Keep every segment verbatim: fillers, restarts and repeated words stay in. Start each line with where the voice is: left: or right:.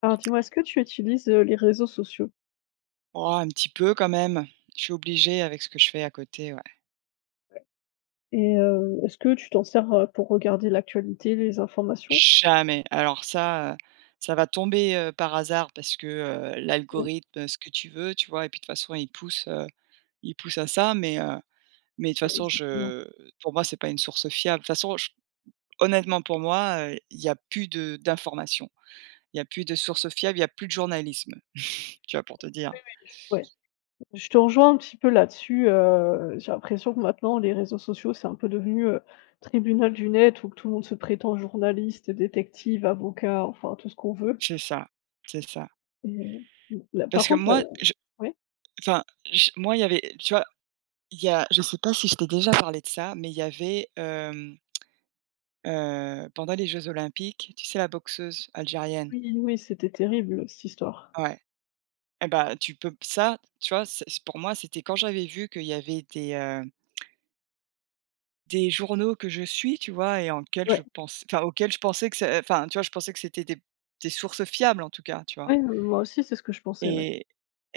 left: Alors dis-moi, est-ce que tu utilises, heu, les réseaux sociaux?
right: Oh, un petit peu quand même. Je suis obligée avec ce que je fais à côté, ouais.
left: Et heu, est-ce que tu t'en sers, heu, pour regarder l'actualité, les informations?
right: Jamais. Alors ça, heu, ça va tomber, heu, par hasard parce que, heu,
left: Oui,
right: l'algorithme, ce que tu veux, tu vois? Et puis de toute façon, il pousse, heu, il pousse à ça, mais, heu, mais de toute
left: ouais,
right: façon,
left: exactement.
right: je pour moi, c'est pas une source fiable. De toute façon, j honnêtement pour moi, heu, il y a plus de d'informations. Il y a plus de sources fiables, il y a plus de journalisme, tu vois? Pour te dire.
left: Oui, oui. Ouais, je te rejoins un petit peu là-dessus, heu, j'ai l'impression que maintenant les réseaux sociaux, c'est un peu devenu, heu, tribunal du net où tout le monde se prétend journaliste, détective, avocat, enfin tout ce qu'on veut
right: C'est ça, c'est ça.
left: et heu, là
right: Parce
left: par
right: que
left: contre là
right: moi, je
left: ouais?
right: enfin, j moi, il y avait tu vois? Il y a Je sais pas si je t'ai déjà parlé de ça, mais il y avait, hem, heu, pendant les jeux olympiques, tu sais la boxeuse algérienne?
left: Oui, oui, c'était terrible cette histoire.
right: Ouais, et ben tu peux ça, tu vois, c'est c'est- pour moi, c'était quand j'avais vu qu'il y avait des, heu, des journaux que je suis, tu vois? Et en quels je
left: Ouais,
right: pense enfin, auxquels je pensais que c'est enfin, tu vois, je pensais que c'était des des sources fiables en tout cas, tu vois?
left: ouais, heu, moi aussi c'est ce que je pensais, ouais.
right: Et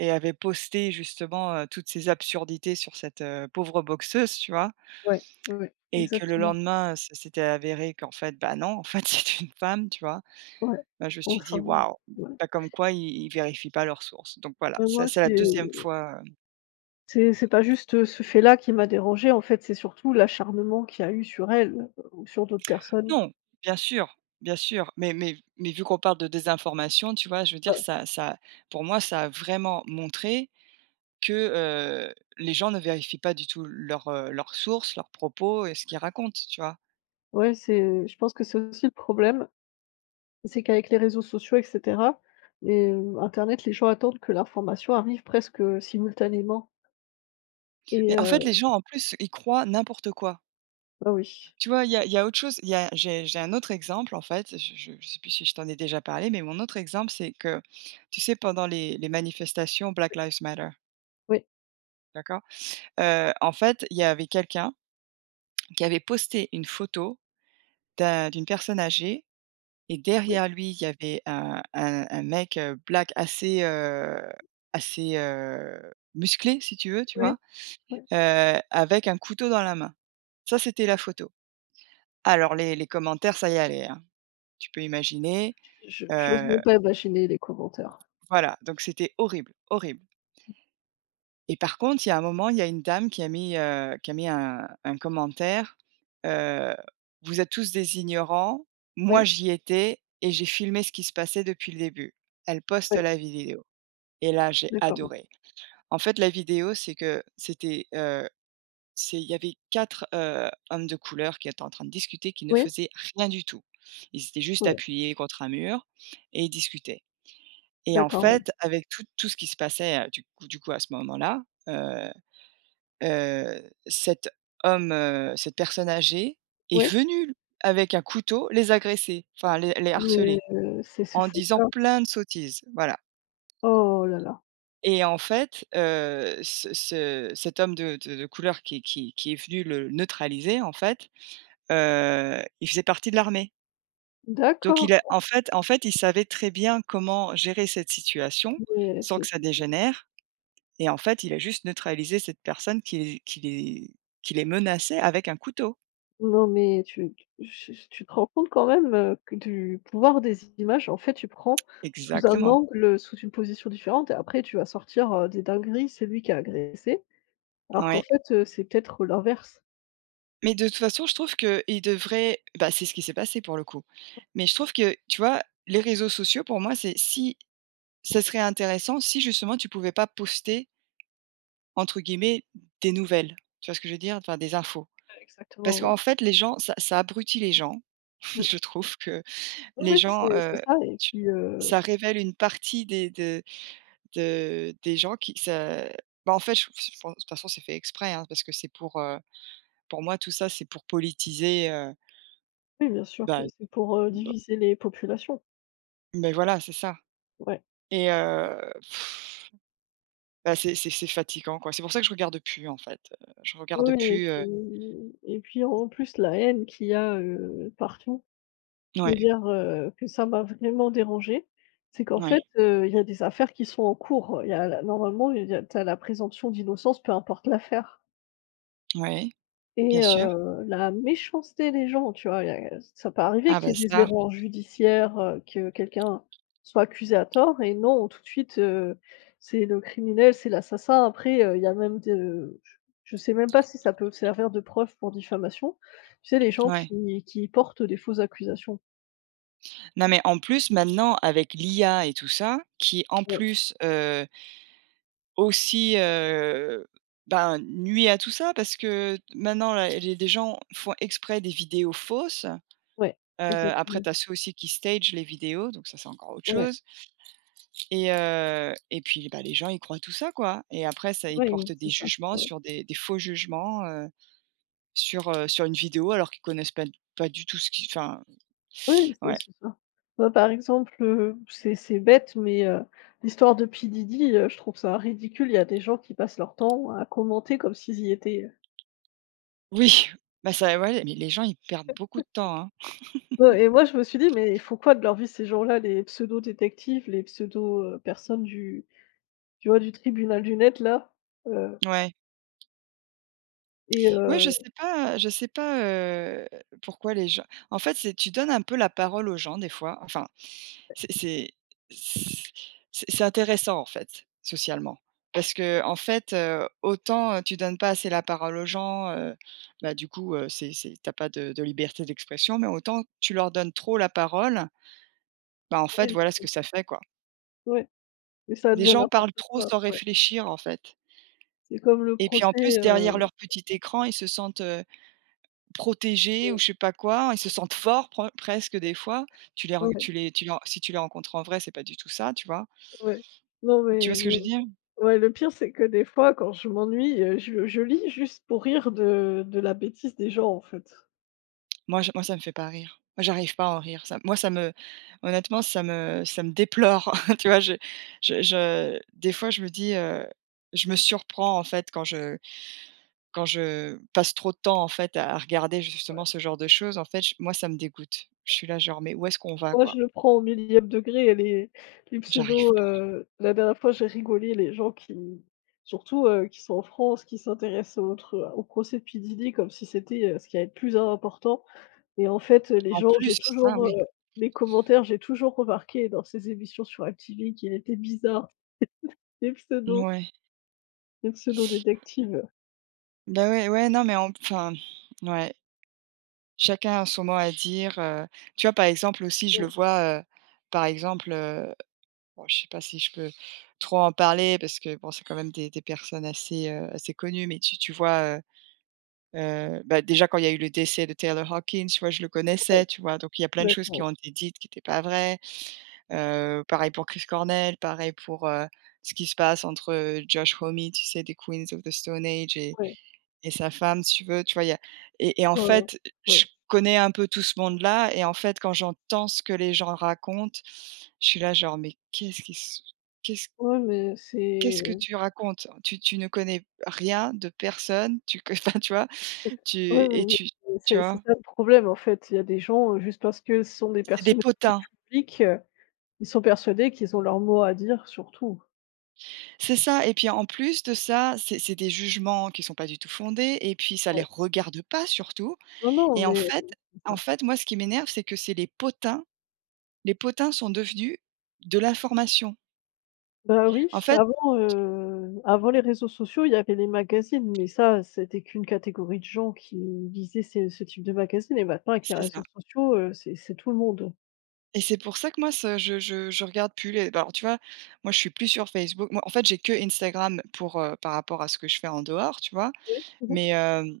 right: et avait posté justement, heu, toutes ces absurdités sur cette, heu, pauvre boxeuse, tu vois?
left: Ouais, ouais, ouais,
right: Et que le
left: exactement.
right: lendemain, ça s'était avéré qu'en fait, bah, non, en fait, c'est une femme, tu vois?
left: Ouais,
right: Bah, je me suis dit:
left: enfin,
right: «Waouh!»
left: ouais.
right: Pas comme quoi ils ils vérifient pas leurs sources. Donc voilà,
left: Heu,
right: ça,
left: moi,
right: c'est la
left: c'est
right: deuxième fois, heu
left: c'est c'est pas juste, heu, ce fait-là qui m'a dérangée, en fait, c'est surtout l'acharnement qu'il y a eu sur elle, euh, ou sur d'autres personnes.
right: non, bien sûr, bien sûr, mais mais mais vu qu'on parle de désinformation, tu vois? Je veux dire
left: Ouais,
right: ça ça pour moi, ça a vraiment montré que, heu, les gens ne vérifient pas du tout leurs, heu, leurs sources, leurs propos et ce qu'ils racontent, tu vois?
left: ouais, c'est je pense que c'est aussi le problème, c'est qu'avec les réseaux sociaux et cetera et heu, internet, les gens attendent que l'information arrive presque, heu, simultanément et
right: Mais en fait, les
left: heu,
right: gens, en plus, ils croient n'importe quoi.
left: bah, oui.
right: Tu vois, il y a il y a autre chose, il y a j'ai j'ai un autre exemple en fait, je ne sais plus si je t'en ai déjà parlé, mais mon autre exemple, c'est que, tu sais, pendant les les manifestations Black Lives Matter,
left: Oui,
right: d'accord? Heu, en fait, il y avait quelqu'un qui avait posté une photo d'un d'une personne âgée et
left: oui,
right: derrière lui, il y avait un un un mec, heu, black assez, heu, assez, heu, musclé si tu veux, tu vois?
left: oui, oui.
right: Heu, avec un couteau dans la main. Ça, c'était la photo. Alors les les commentaires, ça y allait, hein. Tu peux imaginer.
left: Je j'ose
right: euh,
left: même pas imaginer les commentaires.
right: Voilà, donc c'était horrible, horrible et par contre, il y a un moment, il y a une dame qui a mis, heu, qui a mis un un commentaire, heu: «Vous êtes tous des ignorants, moi
left: Oui,
right: j'y étais et j'ai filmé ce qui se passait depuis le début». Elle poste
left: oui,
right: la vidéo et là, j'ai
left: d'accord.
right: adoré. En fait, la vidéo, c'est que c'était, heu, c'est il y avait quatre heu, hommes de couleur qui étaient en train de discuter, qui ne
left: Oui,
right: faisaient rien du tout. Ils étaient juste
left: oui
right: appuyés contre un mur et ils discutaient. Et en
left: d'accord, oui.
right: fait, avec tout tout ce qui se passait, heu, du coup du coup à ce moment-là, heu heu, cet homme, heu, cette personne âgée est
left: Oui,
right: venue avec un couteau les agresser, enfin les les
left: mais
right: harceler,
left: heu, c'est c'est
right: en
left: fou
right: disant
left: ça.
right: plein de sottises, voilà.
left: Oh là là.
right: Et en fait, heu, ce ce cet homme de de de couleur qui qui qui est venu le neutraliser en fait, heu, il faisait partie de l'armée. Donc
left: D'accord.
right: il a en fait en fait, il savait très bien comment gérer cette situation
left: C'est
right: sans
left: c'est
right: que ça
left: c'est fou.
right: dégénère. Et en fait, il a juste neutralisé cette personne qui les qui les qui les menaçait avec un couteau.
left: Non, mais tu tu tu te rends compte quand même, heu, que du pouvoir des images, en fait, tu prends sous un
right: Exactement,
left: angle, sous une position différente et après tu vas sortir, heu, des dingueries, c'est lui qui a agressé, alors qu'en
right: ouais.
left: fait, heu, c'est peut-être l'inverse.
right: Mais de toute façon, je trouve qu'il devrait bah, c'est ce qui s'est passé pour le coup. Mais je trouve que, tu vois, les réseaux sociaux pour moi, c'est si ça serait intéressant si justement tu pouvais pas poster entre guillemets «des nouvelles». Tu vois ce que je veux dire? Enfin des infos.
left: Ouais, exactement,
right: Parce
left: ouais.
right: qu'en fait les gens ça ça abrutit les gens.
left: Mmh.
right: Je trouve que
left: Oui,
right: les
left: oui,
right: gens,
left: c'est c'est
right: heu,
left: ça et
right: tu
left: puis, heu,
right: ça révèle une partie des de De des gens qui ça bah, en fait, je je pense de toute façon, c'est fait exprès, hein, parce que c'est pour, heu, pour moi, tout ça, c'est pour politiser, heu,
left: oui, bien sûr,
right: bah,
left: ouais, c'est pour, heu,
right: b
left: diviser les populations.
right: mais voilà, c'est ça
left: Ouais.
right: et heu, bah, c'est c'est c'est fatigant, quoi. C'est pour ça que je regarde plus, en fait, heu, je regarde
left: Oui, oui et
right: plus, heu
left: puis et puis en plus la haine qu'il y a, heu, partout. Je veux
right: ouais,
left: dire, heu, que ça m'a vraiment dérangée, c'est qu'en
right: ouais,
left: fait, heu, il y a des affaires qui sont en cours. Il y a la normalement, il y a tu as la présomption d'innocence, peu importe l'affaire
right: ouais, bien
left: et
right: sûr.
left: heu, la méchanceté des gens, tu vois? Il y a ça peut arriver
right: Ah
left: qu'il
right: bah,
left: y ait des
right: ça,
left: erreurs judiciaires, heu, que quelqu'un soit accusé à tort et non, tout de suite, heu, c'est le criminel, c'est l'assassin. Après, heu, il y a même de je je sais même pas si ça peut servir de preuve pour diffamation. Tu sais, les gens
right: ouais.
left: qui qui portent des fausses accusations.
right: Non, mais en plus, maintenant, avec l'I A et tout ça, qui en
left: Ouais.
right: plus, euh, aussi, heu, ben, nuit à tout ça parce que maintenant là, les les gens font exprès des vidéos fausses.
left: Ouais,
right: Heu, après
left: exactement.
right: tu as ceux aussi qui stage les vidéos, donc ça, c'est encore autre
left: Ouais,
right: chose et heu et puis, bah, les gens, ils croient tout ça, quoi et après ça, ils
left: ouais, mmh,
right: portent
left: c'est
right: des
left: ça.
right: jugements
left: Ouais.
right: sur des des faux jugements, heu, sur, heu, sur une vidéo alors qu'ils connaissent pas pas du tout ce qui enfin,
left: Ouais, c'est
right: ouais.
left: c'est ça. Moi, par exemple, heu, c'est c'est bête, mais heu, l'histoire de P. Diddy, heu, je trouve ça ridicule. Il y a des gens qui passent leur temps à commenter comme s'ils y étaient,
right: Oui, bah, ça ouais, mais les gens, ils perdent beaucoup de temps, hein.
left: ouais et moi, je me suis dit: «Mais ils font quoi de leur vie ces gens-là, les pseudo-détectives, les pseudo, personnes du tu vois, du tribunal du net là?» heu
right: Ouais.
left: et
right: Ouais, je
left: heu
right: sais pas, je sais pas, heu, pourquoi les gens en fait, c'est tu donnes un peu la parole aux gens des fois. Enfin, c'est c'est c'est c'est intéressant en fait, socialement. Parce que en fait, heu, autant, heu, tu donnes pas assez la parole aux gens, heu, bah, du coup, heu, c'est c'est tu pas de de liberté d'expression, mais autant tu leur donnes trop la parole, bah, en fait,
left: ouais,
right: voilà ce que ça fait, quoi.
left: ouais et ça
right: Les
left: devient
right: gens
left: n'importe
right: parlent trop
left: quoi,
right: sans
left: ouais.
right: réfléchir, en fait
left: C'est comme le
right: et puis en plus
left: procès,
right: derrière
left: heu
right: leur petit écran, ils se sentent protégés ou
left: ouais,
right: je sais pas quoi. Ils se sentent forts pre presque des fois. Tu les ren
left: ouais,
right: tu les tu les ren Si tu les rencontres en vrai, c'est pas du tout ça, tu vois?
left: ouais. Non
right: Tu vois
left: mais
right: ce que
left: mais
right: je veux dire?
left: Ouais, le pire, c'est que des fois, quand je m'ennuie, heu, je je lis juste pour rire de de la bêtise des gens, en fait.
right: Moi, j moi ça me fait pas rire. Moi, j'arrive pas à en rire. Ça moi, ça me honnêtement, ça me ça me déplore. Tu vois? Je je je des fois, je me dis, heu, je me surprends en fait quand je quand je passe trop de temps en fait à regarder justement ce genre de choses. En fait, j moi, ça me dégoûte. Je suis là genre: «Mais où est-ce qu'on va
left: Moi,
right: quoi?»
left: je le prends au millième degré et les les
right: J'arrive
left: pseudos,
right: pas.
left: heu, la dernière fois, j'ai rigolé, les gens qui surtout, heu, qui sont en France, qui s'intéressent aux autres au procès de P. Diddy comme si c'était, heu, ce qui allait être plus important et en fait, heu, les
right: En
left: gens, j'ai
right: plus, ça
left: toujours, heu,
right: oui.
left: les commentaires, j'ai toujours remarqué dans ces émissions sur M T V qu'il était bizarre, les pseudos,
right: Ouais.
left: les pseudos détectives.
right: Bah, ouais, ouais, non, mais en enfin, ouais, chacun a son mot à dire, heu, tu vois? Par exemple aussi, je le
left: Mmh,
right: vois, heu, par exemple, heu, bon, je sais pas si je peux trop en parler parce que bon, c'est quand même des des personnes assez, heu, assez connues, mais tu tu vois? Heu heu, bah, déjà quand il y a eu le décès de Taylor Hawkins, tu vois? Je le
left: ouais,
right: connaissais, tu vois? Donc il y a plein de choses qui
left: d'accord,
right: ont été dites qui étaient pas vraies. Heu, pareil pour Chris Cornell, pareil pour, heu, ce qui se passe entre, heu, Josh Homme, tu sais? Des Queens of the Stone Age et
left: ouais.
right: et sa femme, si tu veux, tu vois? Il y a et et En
left: Ouais, ouais,
right: fait,
left: ouais.
right: je connais un peu tout ce monde-là et en fait, quand j'entends ce que les gens racontent, je suis là genre: «Mais qu'est-ce qui se qu'est-ce
left: Ouais, mais c'est
right: qu'est-ce que tu racontes? Tu tu ne connais rien de personne, tu co» enfin, tu vois?
left: ouais,
right: Tu
left: ouais,
right: et tu
left: mais
right: Tu
left: c'est c'est
right: vois?
left: ça le problème, en fait. Il y a des gens, heu, juste parce que ce sont des
right: C'est des
left: personnalités
right: potins.
left: publiques, heu, ils sont persuadés qu'ils ont leur mot à dire sur tout.
right: C'est ça et puis en plus de ça, c'est c'est des jugements qui sont pas du tout fondés et puis ça les
left: Ouais.
right: regarde pas surtout
left: Non, non,
right: et en
left: mais
right: fait
left: c'est
right: en
left: ça.
right: fait, moi, ce qui m'énerve, c'est que c'est les potins les potins sont devenus de l'information.
left: Bah, oui,
right: En fait,
left: avant, heu, avant les réseaux sociaux, il y avait les magazines, mais ça, c'était qu'une catégorie de gens qui lisaient ces ce type de magazines et maintenant avec les
right: c'est ça
left: réseaux sociaux, heu, c'est c'est tout le monde.
right: et c'est pour ça que moi ce je je je regarde plus les bah, alors tu vois, moi je suis plus sur Facebook. Moi en fait, j'ai que Instagram pour, heu, par rapport à ce que je fais en dehors, tu vois?
left: Oui? Mmh.
right: Mais, hem,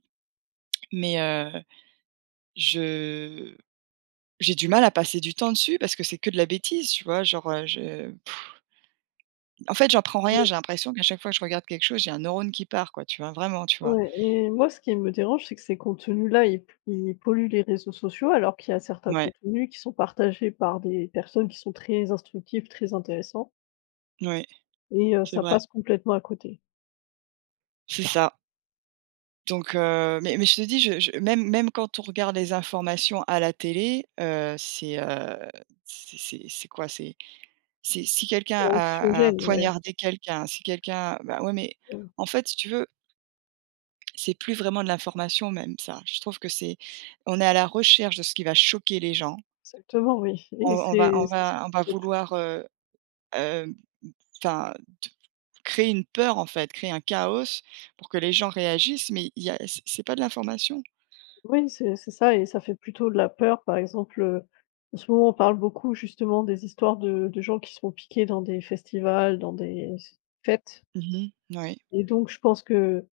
right: mais, heu, je j'ai du mal à passer du temps dessus parce que c'est que de la bêtise, tu vois? Genre, heu, je pff, en fait, j'en prends rien,
left: Oui.
right: j'ai l'impression qu'à chaque fois que je regarde quelque chose, j'ai un neurone qui part quoi, tu vois? Vraiment, tu vois?
left: Ouais et moi, ce qui me dérange, c'est que ces contenus-là, ils ils polluent les réseaux sociaux, alors qu'il y a certains
right: Ouais,
left: contenus qui sont partagés par des personnes qui sont très instructives, très intéressants
right: ouais,
left: et heu,
right: c'est
left: ça
right: vrai,
left: passe complètement à côté.
right: c'est ça. Donc heu, mais mais je te dis, je je même même quand on regarde les informations à la télé, heu, c'est, heu, c'est c'est c'est quoi? C'est c'est si
left: C'est
right: quelqu'un a a
left: anxiogène, ouais,
right: poignardé quelqu'un, si quelqu'un bah, ouais, mais
left: mmh,
right: en fait, si tu veux, c'est plus vraiment de l'information même ça. Je trouve que c'est on est à la recherche de ce qui va choquer les gens.
left: exactement, oui
right: On
left: et
right: on va
left: c'est
right: on
left: c'est
right: va on va
left: c'est toujours
right: vouloir, heu, hem, enfin, t créer une peur, en fait, créer un chaos pour que les gens réagissent, mais il y a c'est c'est pas de l'information.
left: oui, c'est c'est ça et ça fait plutôt de la peur. Par exemple, heu, en ce moment, on parle beaucoup, justement, des histoires de de gens qui sont piqués dans des festivals, dans des fêtes
right: Mmh. Ouais.
left: et donc je pense que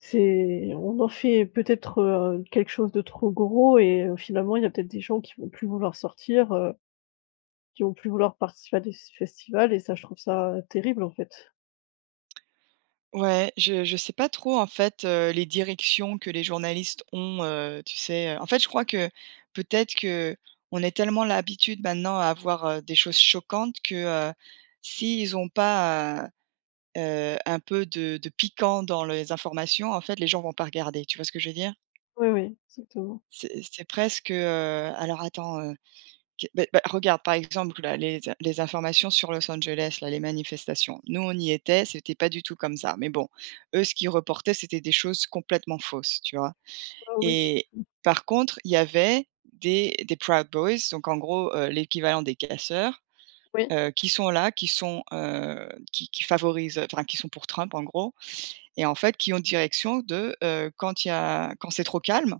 left: c'est on en fait peut-être, heu, quelque chose de trop gros et heu, finalement, il y a peut-être des gens qui vont plus vouloir sortir, heu, qui vont plus vouloir participer à des s festivals et ça, je trouve ça terrible, en fait.
right: Ouais, je je sais pas trop en fait, heu, les directions que les journalistes ont, heu, tu sais? Heu, en fait, je crois que peut-être que on est tellement l'habitude maintenant à avoir, heu, des choses choquantes que, heu, s'ils ont pas, heu heu, un peu de de piquant dans les informations, en fait, les gens vont pas regarder. Tu vois ce que je veux dire?
left: Oui, oui, exactement.
right: C'est c'est presque, heu, alors attends, Q beh bah, regarde, par exemple, là, les les informations sur Los Angeles, là, les manifestations. Nous, on y était, c'était pas du tout comme ça, mais bon, eux, ce qu'ils reportaient, c'était des choses complètement fausses, tu vois?
left: Ah oui,
right: Et par contre, il y avait des des Proud Boys, donc en gros, heu, l'équivalent des casseurs,
left: oui,
right: heu, qui sont là, qui sont, heu, qui qui favorisent, enfin, qui sont pour Trump, en gros, et en fait, qui ont direction de, heu, quand il y a quand c'est trop calme,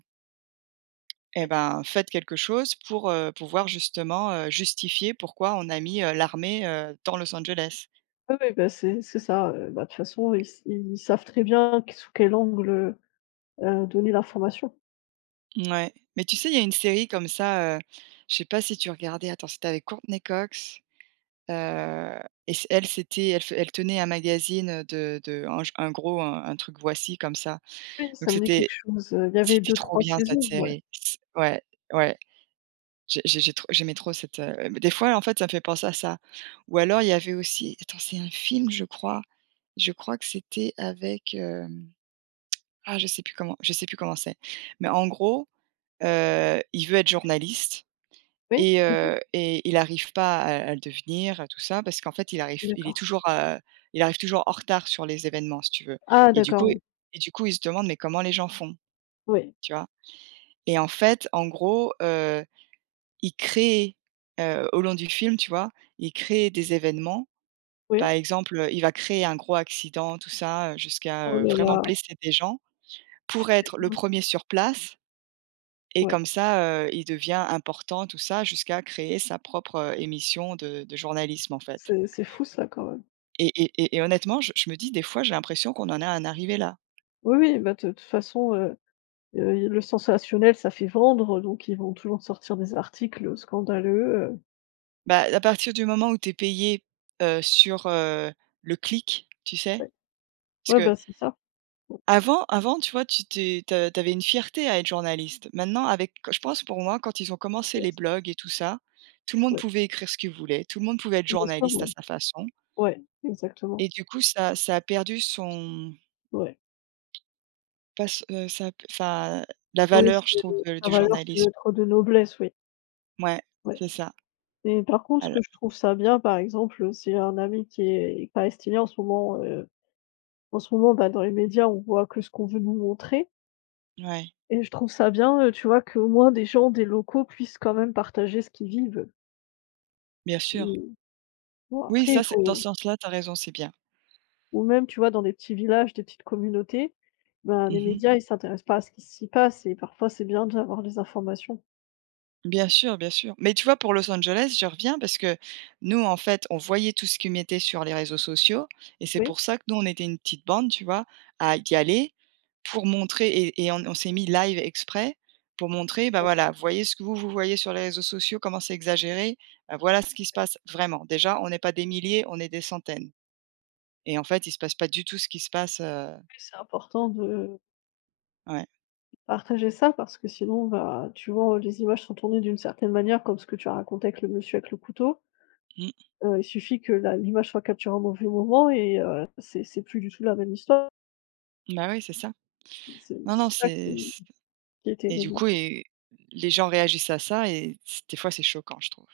right: et
left: oui.
right: ben, faites quelque chose pour, heu, pouvoir justement, heu, justifier pourquoi on a mis, heu, l'armée, heu, dans Los Angeles.
left: Oui, oui, bah, c'est c'est ça, heu, bah, de toute façon, ils s ils savent très bien q sous quel angle, heu donner l'information.
right: Ouais mais tu sais, il y a une série comme ça, heu, je sais pas si tu regardais, attends, c'était avec Courtney Cox, heu et c elle, c'était elle f elle tenait un magazine, de de un j un gros un un truc Voici comme ça,
left: Oui,
right: donc
left: ça me dit
right: c'était
left: quelque chose, heu, il y avait
right: c'était
left: deux
right: trop
left: trois
right: bien cette
left: saisons, ouais.
right: série. C Ouais, ouais. J'ai j'ai j'ai trop j'aimais trop cette, heu, des fois, en fait, ça me fait penser à ça. Ou alors il y avait aussi, attends, c'est un film, je crois. Je crois que c'était avec, hem, ah, je sais plus comment je sais plus comment c'est. Mais en gros, heu, il veut être journaliste
left: Oui?
right: et
left: Mmh.
right: heu et il arrive pas à à le devenir, tout ça, parce qu'en fait, il arrive il est
left: D'accord.
right: toujours, heu, il arrive toujours en retard sur les événements, si tu veux.
left: Ah
right: Et du coup,
left: d'accord, oui.
right: et du coup, il se demande: «Mais comment les gens font?»
left: Oui,
right: Tu vois? Et en fait, en gros, heu il crée, heu, au long du film, tu vois? Il crée des événements. Par
left: oui.
right: exemple, heu, il va créer un gros accident, tout ça, heu, jusqu'à,
left: Oh
right: heu,
left: là
right: vraiment
left: là,
right: blesser des gens pour
left: c'était
right: être le premier sur place, et
left: ouais.
right: comme ça, heu, il devient important, tout ça, jusqu'à créer sa propre, heu, émission de de journalisme, en fait.
left: C'est c'est fou ça quand même.
right: Et et et et honnêtement, je je me dis des fois, j'ai l'impression qu'on en est en arrivé là.
left: Oui, oui, bah, de toute façon, heu heu, le sensationnel, ça fait vendre, donc ils vont toujours sortir des articles, scandaleux, heu,
right: Bah, à partir du moment où tu es payé, heu, sur, heu, le clic, tu sais?
left: ouais.
right: Parce
left: Ouais,
right: que
left: bah, c'est ça. Ouais,
right: avant, avant, tu vois, tu t'es tu a une fierté à être journaliste. Maintenant, avec, je pense, pour moi, quand ils ont commencé
left: ouais,
right: les blogs et tout ça, tout le monde
left: ouais,
right: pouvait écrire ce qu'il voulait, tout le monde pouvait être
left: bien sûr,
right: journaliste à
left: ouais.
right: sa façon,
left: Ouais, exactement.
right: et du coup, ça ça a perdu son
left: Ouais.
right: pas s heu, ça a p enfin, la
left: Oui,
right: valeur, je
left: c'est
right: trouve, heu,
left: sa
right: du
left: valeur, c'est
right: journalisme.
left: d'être de noblesse, oui.
right: Ouais,
left: Ouais
right: c'est ça.
left: et par contre, ce
right: Al
left: que je trouve ça bien, par exemple, c'est un ami qui est palestinien en ce moment, heu, en ce moment, bah, dans les médias, on voit que ce qu'on veut nous montrer.
right: ouais,
left: Et je trouve ça bien, heu, tu vois, qu'au moins des gens, des locaux puissent quand même partager ce qu'ils vivent.
right: bien sûr.
left: Ou bon
right: Oui,
left: après il
right: ça, c'est dans ce
left: faut
right: sens-là, tu as raison, c'est bien.
left: ou même tu vois dans des petits villages, des petites communautés, ben, les
right: Mmh.
left: médias ils s'intéressent pas à ce qui s'y passe et parfois c'est bien d'avoir des informations.
right: Bien sûr, bien sûr. Mais tu vois, pour Los Angeles, je reviens parce que nous, en fait, on voyait tout ce qu'ils mettaient sur les réseaux sociaux, et c'est
left: Oui, oui,
right: pour ça que nous, on était une petite bande, tu vois, à y aller pour montrer, et, et on, on s'est mis live exprès pour montrer, bah voilà, voyez ce que vous, vous voyez sur les réseaux sociaux, comment c'est exagéré, bah voilà ce qui se passe vraiment. Déjà, on n'est pas des milliers, on est des centaines. Et en fait, il se passe pas du tout ce qui se passe. Euh,
left: c'est important de
right: ouais.
left: partager ça parce que sinon, bah, tu vois, les images sont tournées d'une certaine manière comme ce que tu as raconté avec le monsieur avec le couteau.
right: Mm.
left: Heu, il suffit que la l'image soit capturée au mauvais moment et heu, c'est c'est plus du tout la même histoire.
right: Bah oui, c'est ça.
left: C'est
right: Non, non,
left: c'est ça
right: c'est.
left: qui qui est
right: Et du
left: terrible
right: coup et les gens réagissent à ça et c des fois c'est choquant, je trouve.